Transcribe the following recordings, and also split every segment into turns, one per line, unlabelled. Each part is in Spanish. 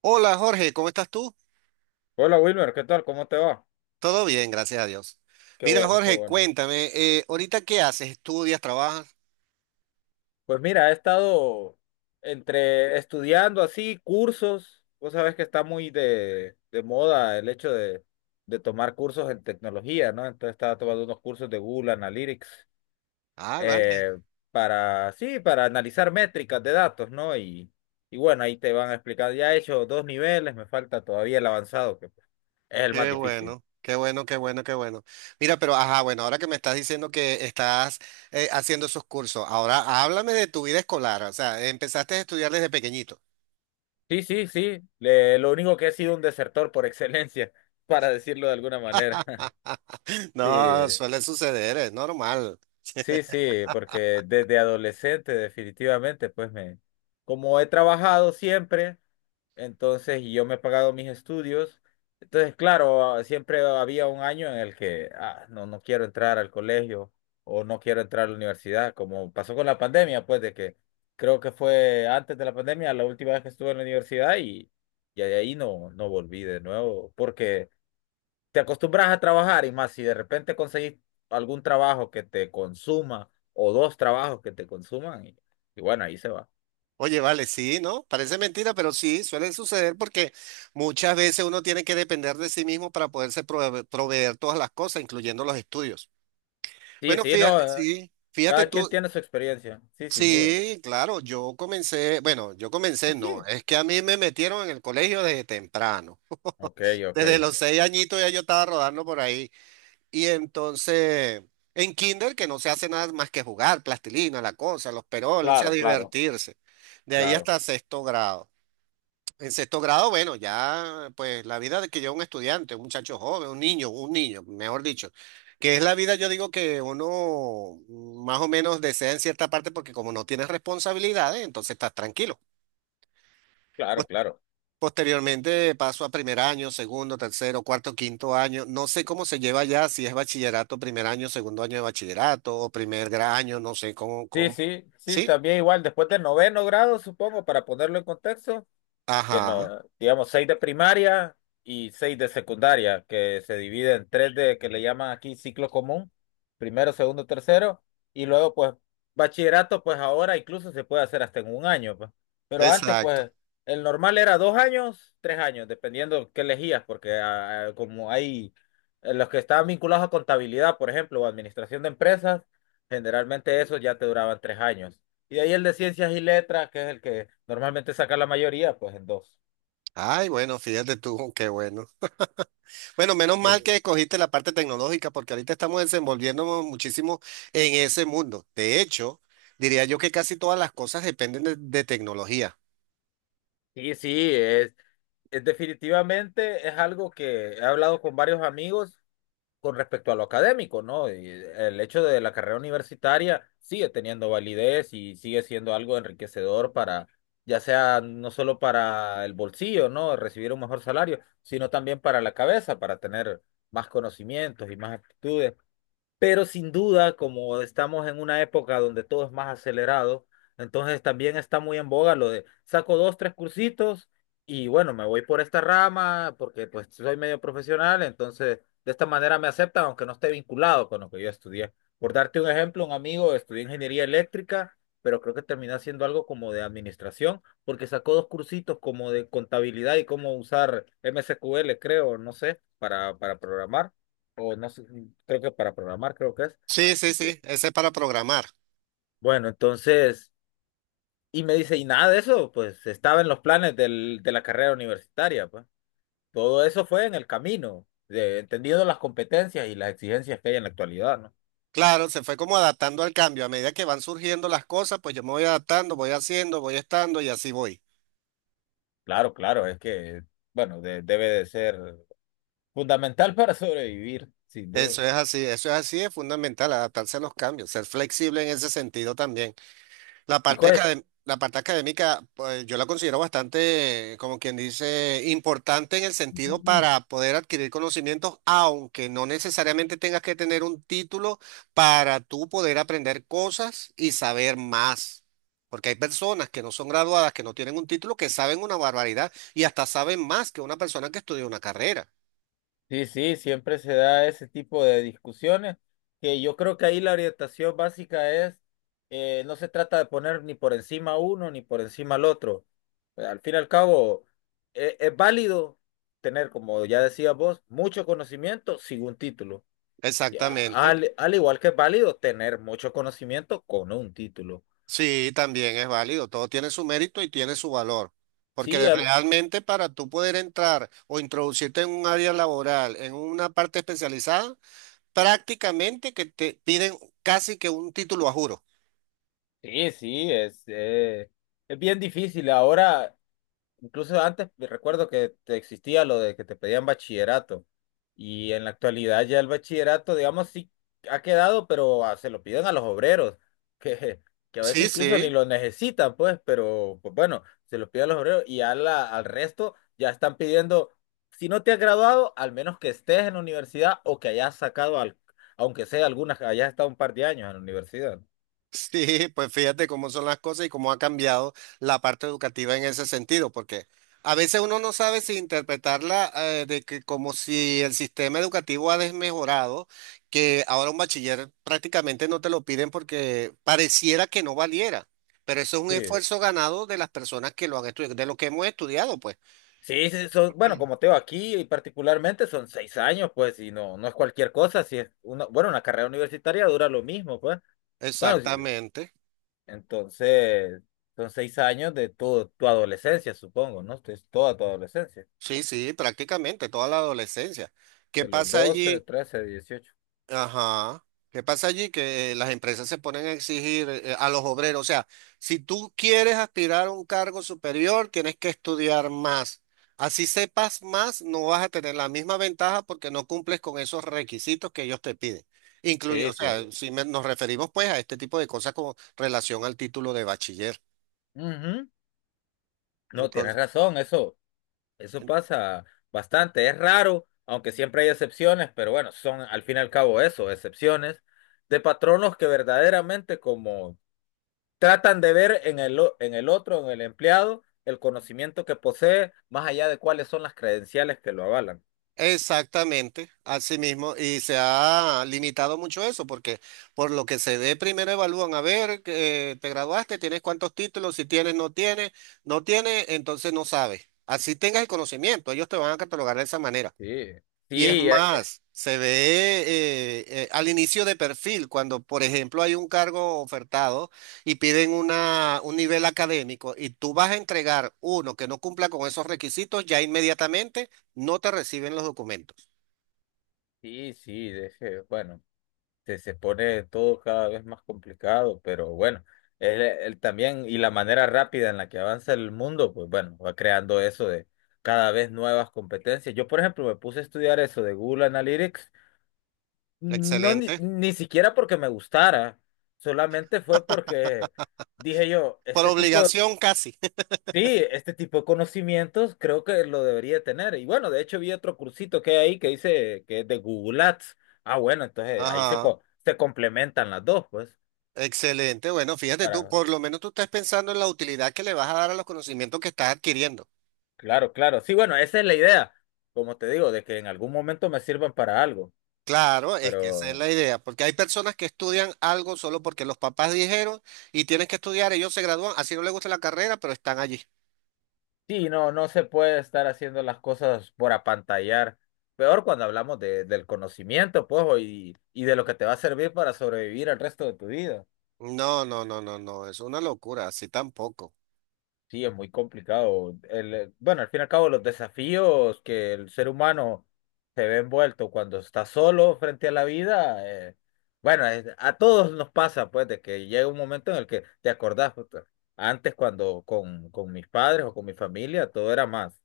Hola Jorge, ¿cómo estás tú?
Hola Wilmer, ¿qué tal? ¿Cómo te va?
Todo bien, gracias a Dios.
Qué
Mira
bueno, qué
Jorge,
bueno.
cuéntame, ¿ahorita qué haces? ¿Estudias, trabajas?
Pues mira, he estado entre estudiando así cursos. Vos sabés que está muy de moda el hecho de tomar cursos en tecnología, ¿no? Entonces estaba tomando unos cursos de Google Analytics
Ah, vale,
eh, para, sí, para analizar métricas de datos, ¿no? Y bueno, ahí te van a explicar. Ya he hecho dos niveles, me falta todavía el avanzado, que es el más
qué
difícil.
bueno, qué bueno, qué bueno, qué bueno. Mira, pero ajá, bueno, ahora que me estás diciendo que estás haciendo esos cursos, ahora háblame de tu vida escolar, o sea, empezaste a estudiar desde pequeñito.
Sí, sí, sí. Lo único que he sido un desertor por excelencia, para decirlo de alguna manera. Sí,
No, suele suceder, es normal.
sí, sí, porque desde adolescente definitivamente, pues me, como he trabajado siempre. Entonces, y yo me he pagado mis estudios. Entonces, claro, siempre había un año en el que no, no quiero entrar al colegio o no quiero entrar a la universidad, como pasó con la pandemia, pues de que creo que fue antes de la pandemia la última vez que estuve en la universidad y de ahí no, no volví de nuevo, porque te acostumbras a trabajar y más si de repente conseguís algún trabajo que te consuma o dos trabajos que te consuman y bueno, ahí se va.
Oye, vale, sí, ¿no? Parece mentira, pero sí, suele suceder porque muchas veces uno tiene que depender de sí mismo para poderse proveer todas las cosas, incluyendo los estudios.
Sí,
Bueno,
sí, no.
fíjate, sí, fíjate
Cada quien
tú,
tiene su experiencia. Sí, sin duda.
sí, claro, yo comencé, bueno, yo
Sí,
comencé, no,
sí.
es que a mí me metieron en el colegio desde temprano.
Ok, ok.
Desde los seis añitos ya yo estaba rodando por ahí. Y entonces, en kinder, que no se hace nada más que jugar, plastilina, la cosa, los peroles, o sea,
Claro, claro.
divertirse. De ahí
Claro,
hasta sexto grado. En sexto grado, bueno, ya pues la vida de que lleva un estudiante, un muchacho joven, un niño, mejor dicho, que es la vida, yo digo que uno más o menos desea en cierta parte porque como no tienes responsabilidades, entonces estás tranquilo. Pos-
claro, claro.
Posteriormente paso a primer año, segundo, tercero, cuarto, quinto año. No sé cómo se lleva ya, si es bachillerato, primer año, segundo año de bachillerato o primer año, no sé cómo,
Sí,
cómo.
sí, sí,
¿Sí?
también igual, después del noveno grado, supongo, para ponerlo en contexto, que
Ajá,
no, digamos, seis de primaria y seis de secundaria, que se divide en tres de, que le llaman aquí ciclo común, primero, segundo, tercero, y luego pues bachillerato, pues ahora incluso se puede hacer hasta en un año, pues. Pero antes
exacto.
pues el normal era 2 años, 3 años, dependiendo qué elegías, porque como hay los que estaban vinculados a contabilidad, por ejemplo, o administración de empresas, generalmente esos ya te duraban 3 años. Y de ahí el de ciencias y letras, que es el que normalmente saca la mayoría, pues en dos.
Ay, bueno, fíjate tú, qué bueno. Bueno, menos mal
Sí,
que escogiste la parte tecnológica porque ahorita estamos desenvolviéndonos muchísimo en ese mundo. De hecho, diría yo que casi todas las cosas dependen de tecnología.
sí, sí, es definitivamente es algo que he hablado con varios amigos con respecto a lo académico, ¿no? Y el hecho de la carrera universitaria sigue teniendo validez y sigue siendo algo enriquecedor para, ya sea no solo para el bolsillo, ¿no? Recibir un mejor salario, sino también para la cabeza, para tener más conocimientos y más aptitudes. Pero sin duda, como estamos en una época donde todo es más acelerado, entonces también está muy en boga lo de saco dos, tres cursitos y bueno, me voy por esta rama porque pues soy medio profesional, entonces de esta manera me aceptan aunque no esté vinculado con lo que yo estudié. Por darte un ejemplo, un amigo estudió ingeniería eléctrica, pero creo que terminó haciendo algo como de administración porque sacó dos cursitos como de contabilidad y cómo usar MSQL, creo, no sé, para programar o no sé, creo que para programar, creo que es.
Sí, sí,
Ent-
sí, ese es para programar.
Bueno, entonces, y me dice, y nada de eso, pues estaba en los planes del, de la carrera universitaria, pues. Todo eso fue en el camino, de, entendiendo las competencias y las exigencias que hay en la actualidad, ¿no?
Claro, se fue como adaptando al cambio. A medida que van surgiendo las cosas, pues yo me voy adaptando, voy haciendo, voy estando y así voy.
Claro, claro, es que, bueno, debe de ser fundamental para sobrevivir, sin duda.
Eso es así, es fundamental, adaptarse a los cambios, ser flexible en ese sentido también.
¿Y cuál
La parte académica, pues, yo la considero bastante, como quien dice, importante en el sentido
es?
para poder adquirir conocimientos, aunque no necesariamente tengas que tener un título para tú poder aprender cosas y saber más. Porque hay personas que no son graduadas, que no tienen un título, que saben una barbaridad y hasta saben más que una persona que estudió una carrera.
Sí, sí, siempre se da ese tipo de discusiones, que yo creo que ahí la orientación básica es, no se trata de poner ni por encima a uno ni por encima al otro. Al fin y al cabo, es válido tener, como ya decías vos, mucho conocimiento sin un título. Y a-
Exactamente.
al igual que es válido tener mucho conocimiento con un título.
Sí, también es válido, todo tiene su mérito y tiene su valor,
Sí,
porque realmente para tú poder entrar o introducirte en un área laboral, en una parte especializada, prácticamente que te piden casi que un título a juro.
sí, sí, es bien difícil. Ahora, incluso antes me recuerdo que existía lo de que te pedían bachillerato y en la actualidad ya el bachillerato, digamos, sí ha quedado, pero se lo piden a los obreros, que, que a veces
Sí,
incluso ni
sí.
lo necesitan, pues, pero pues bueno, se lo piden a los obreros y al resto ya están pidiendo, si no te has graduado, al menos que estés en la universidad o que hayas sacado, aunque sea algunas, hayas estado un par de años en la universidad.
Sí, pues fíjate cómo son las cosas y cómo ha cambiado la parte educativa en ese sentido, porque a veces uno no sabe si interpretarla de que como si el sistema educativo ha desmejorado, que ahora un bachiller prácticamente no te lo piden porque pareciera que no valiera, pero eso es un
Sí.
esfuerzo ganado de las personas que lo han estudiado, de lo que hemos estudiado, pues.
Sí, sí, son, bueno, como te digo, aquí y particularmente son 6 años, pues, y no, no es cualquier cosa, si es una, bueno, una carrera universitaria dura lo mismo, pues. Bueno,
Exactamente.
entonces son 6 años de tu adolescencia, supongo, ¿no? Es toda tu adolescencia,
Sí, sí, prácticamente toda la adolescencia. ¿Qué
de los
pasa
doce
allí?
trece dieciocho
Ajá. ¿Qué pasa allí? Que las empresas se ponen a exigir a los obreros. O sea, si tú quieres aspirar a un cargo superior, tienes que estudiar más. Así sepas más, no vas a tener la misma ventaja porque no cumples con esos requisitos que ellos te piden. Incluye, o
Sí, sí.
sea, si nos referimos pues a este tipo de cosas con relación al título de bachiller.
Ujú. No, tienes
Entonces,
razón, eso pasa bastante, es raro, aunque siempre hay excepciones, pero bueno, son al fin y al cabo eso, excepciones de patronos que verdaderamente como tratan de ver en el otro, en el empleado, el conocimiento que posee, más allá de cuáles son las credenciales que lo avalan.
exactamente, así mismo, y se ha limitado mucho eso, porque por lo que se ve, primero evalúan a ver, que te graduaste, tienes cuántos títulos, si tienes, no tienes, no tienes, entonces no sabes. Así tengas el conocimiento, ellos te van a catalogar de esa manera.
Sí,
Y es
sí,
más, se ve al inicio de perfil, cuando, por ejemplo, hay un cargo ofertado y piden una, un nivel académico y tú vas a entregar uno que no cumpla con esos requisitos, ya inmediatamente no te reciben los documentos.
sí, sí, bueno, se pone todo cada vez más complicado, pero bueno, él también, y la manera rápida en la que avanza el mundo, pues bueno, va creando eso de cada vez nuevas competencias. Yo, por ejemplo, me puse a estudiar eso de Google Analytics. No, ni,
Excelente.
ni siquiera porque me gustara, solamente fue porque dije yo,
Por
este tipo, de,
obligación casi.
sí, este tipo de conocimientos creo que lo debería tener. Y bueno, de hecho vi otro cursito que hay ahí que dice que es de Google Ads. Ah, bueno, entonces ahí se,
Ajá.
co- se complementan las dos, pues,
Excelente. Bueno, fíjate tú,
para,
por lo menos tú estás pensando en la utilidad que le vas a dar a los conocimientos que estás adquiriendo.
claro, claro. Sí, bueno, esa es la idea, como te digo, de que en algún momento me sirvan para algo,
Claro, es que esa es
pero.
la idea, porque hay personas que estudian algo solo porque los papás dijeron y tienes que estudiar, ellos se gradúan, así no les gusta la carrera, pero están allí.
Sí, no, no se puede estar haciendo las cosas por apantallar. Peor cuando hablamos del conocimiento, pues, o y de lo que te va a servir para sobrevivir el resto de tu vida.
No, no, no, no, no, es una locura, así tampoco.
Sí, es muy complicado. Bueno, al fin y al cabo, los desafíos que el ser humano se ve envuelto cuando está solo frente a la vida, bueno, a todos nos pasa, pues, de que llega un momento en el que te acordás, puta, antes cuando con mis padres o con mi familia, todo era más.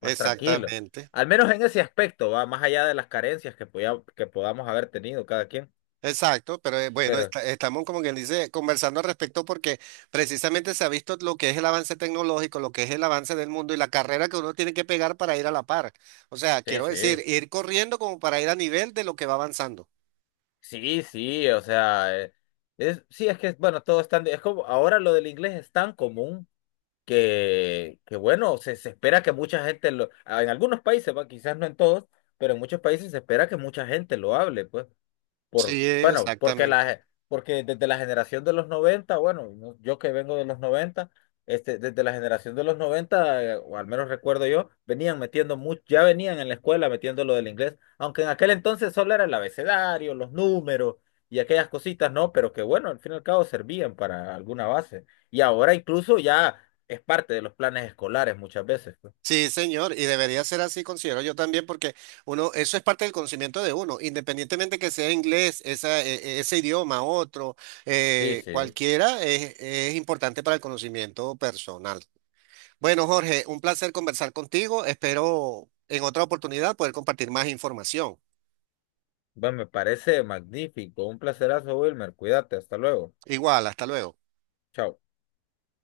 más tranquilo.
Exactamente.
Al menos en ese aspecto, va más allá de las carencias que podía que podamos haber tenido cada quien.
Exacto, pero bueno,
Pero
estamos como quien dice conversando al respecto porque precisamente se ha visto lo que es el avance tecnológico, lo que es el avance del mundo y la carrera que uno tiene que pegar para ir a la par. O sea,
sí,
quiero
sí,
decir, ir corriendo como para ir a nivel de lo que va avanzando.
sí, sí, o sea, es, sí, es que, bueno, todo es tan, es como, ahora lo del inglés es tan común que bueno, se espera que mucha gente lo, en algunos países, va, quizás no en todos, pero en muchos países se espera que mucha gente lo hable, pues. por,
Sí,
bueno, porque
exactamente.
la, porque desde la generación de los 90, bueno, yo que vengo de los 90, este, desde la generación de los noventa, o al menos recuerdo yo, venían metiendo mucho, ya venían en la escuela metiendo lo del inglés, aunque en aquel entonces solo era el abecedario, los números y aquellas cositas, ¿no? Pero que bueno, al fin y al cabo servían para alguna base. Y ahora incluso ya es parte de los planes escolares muchas veces, pues.
Sí, señor, y debería ser así, considero yo también, porque uno, eso es parte del conocimiento de uno, independientemente que sea inglés, esa, ese idioma, otro,
Sí, sí.
cualquiera, es importante para el conocimiento personal. Bueno, Jorge, un placer conversar contigo. Espero en otra oportunidad poder compartir más información.
Bueno, me parece magnífico. Un placerazo, Wilmer. Cuídate, hasta luego.
Igual, hasta luego.
Chao.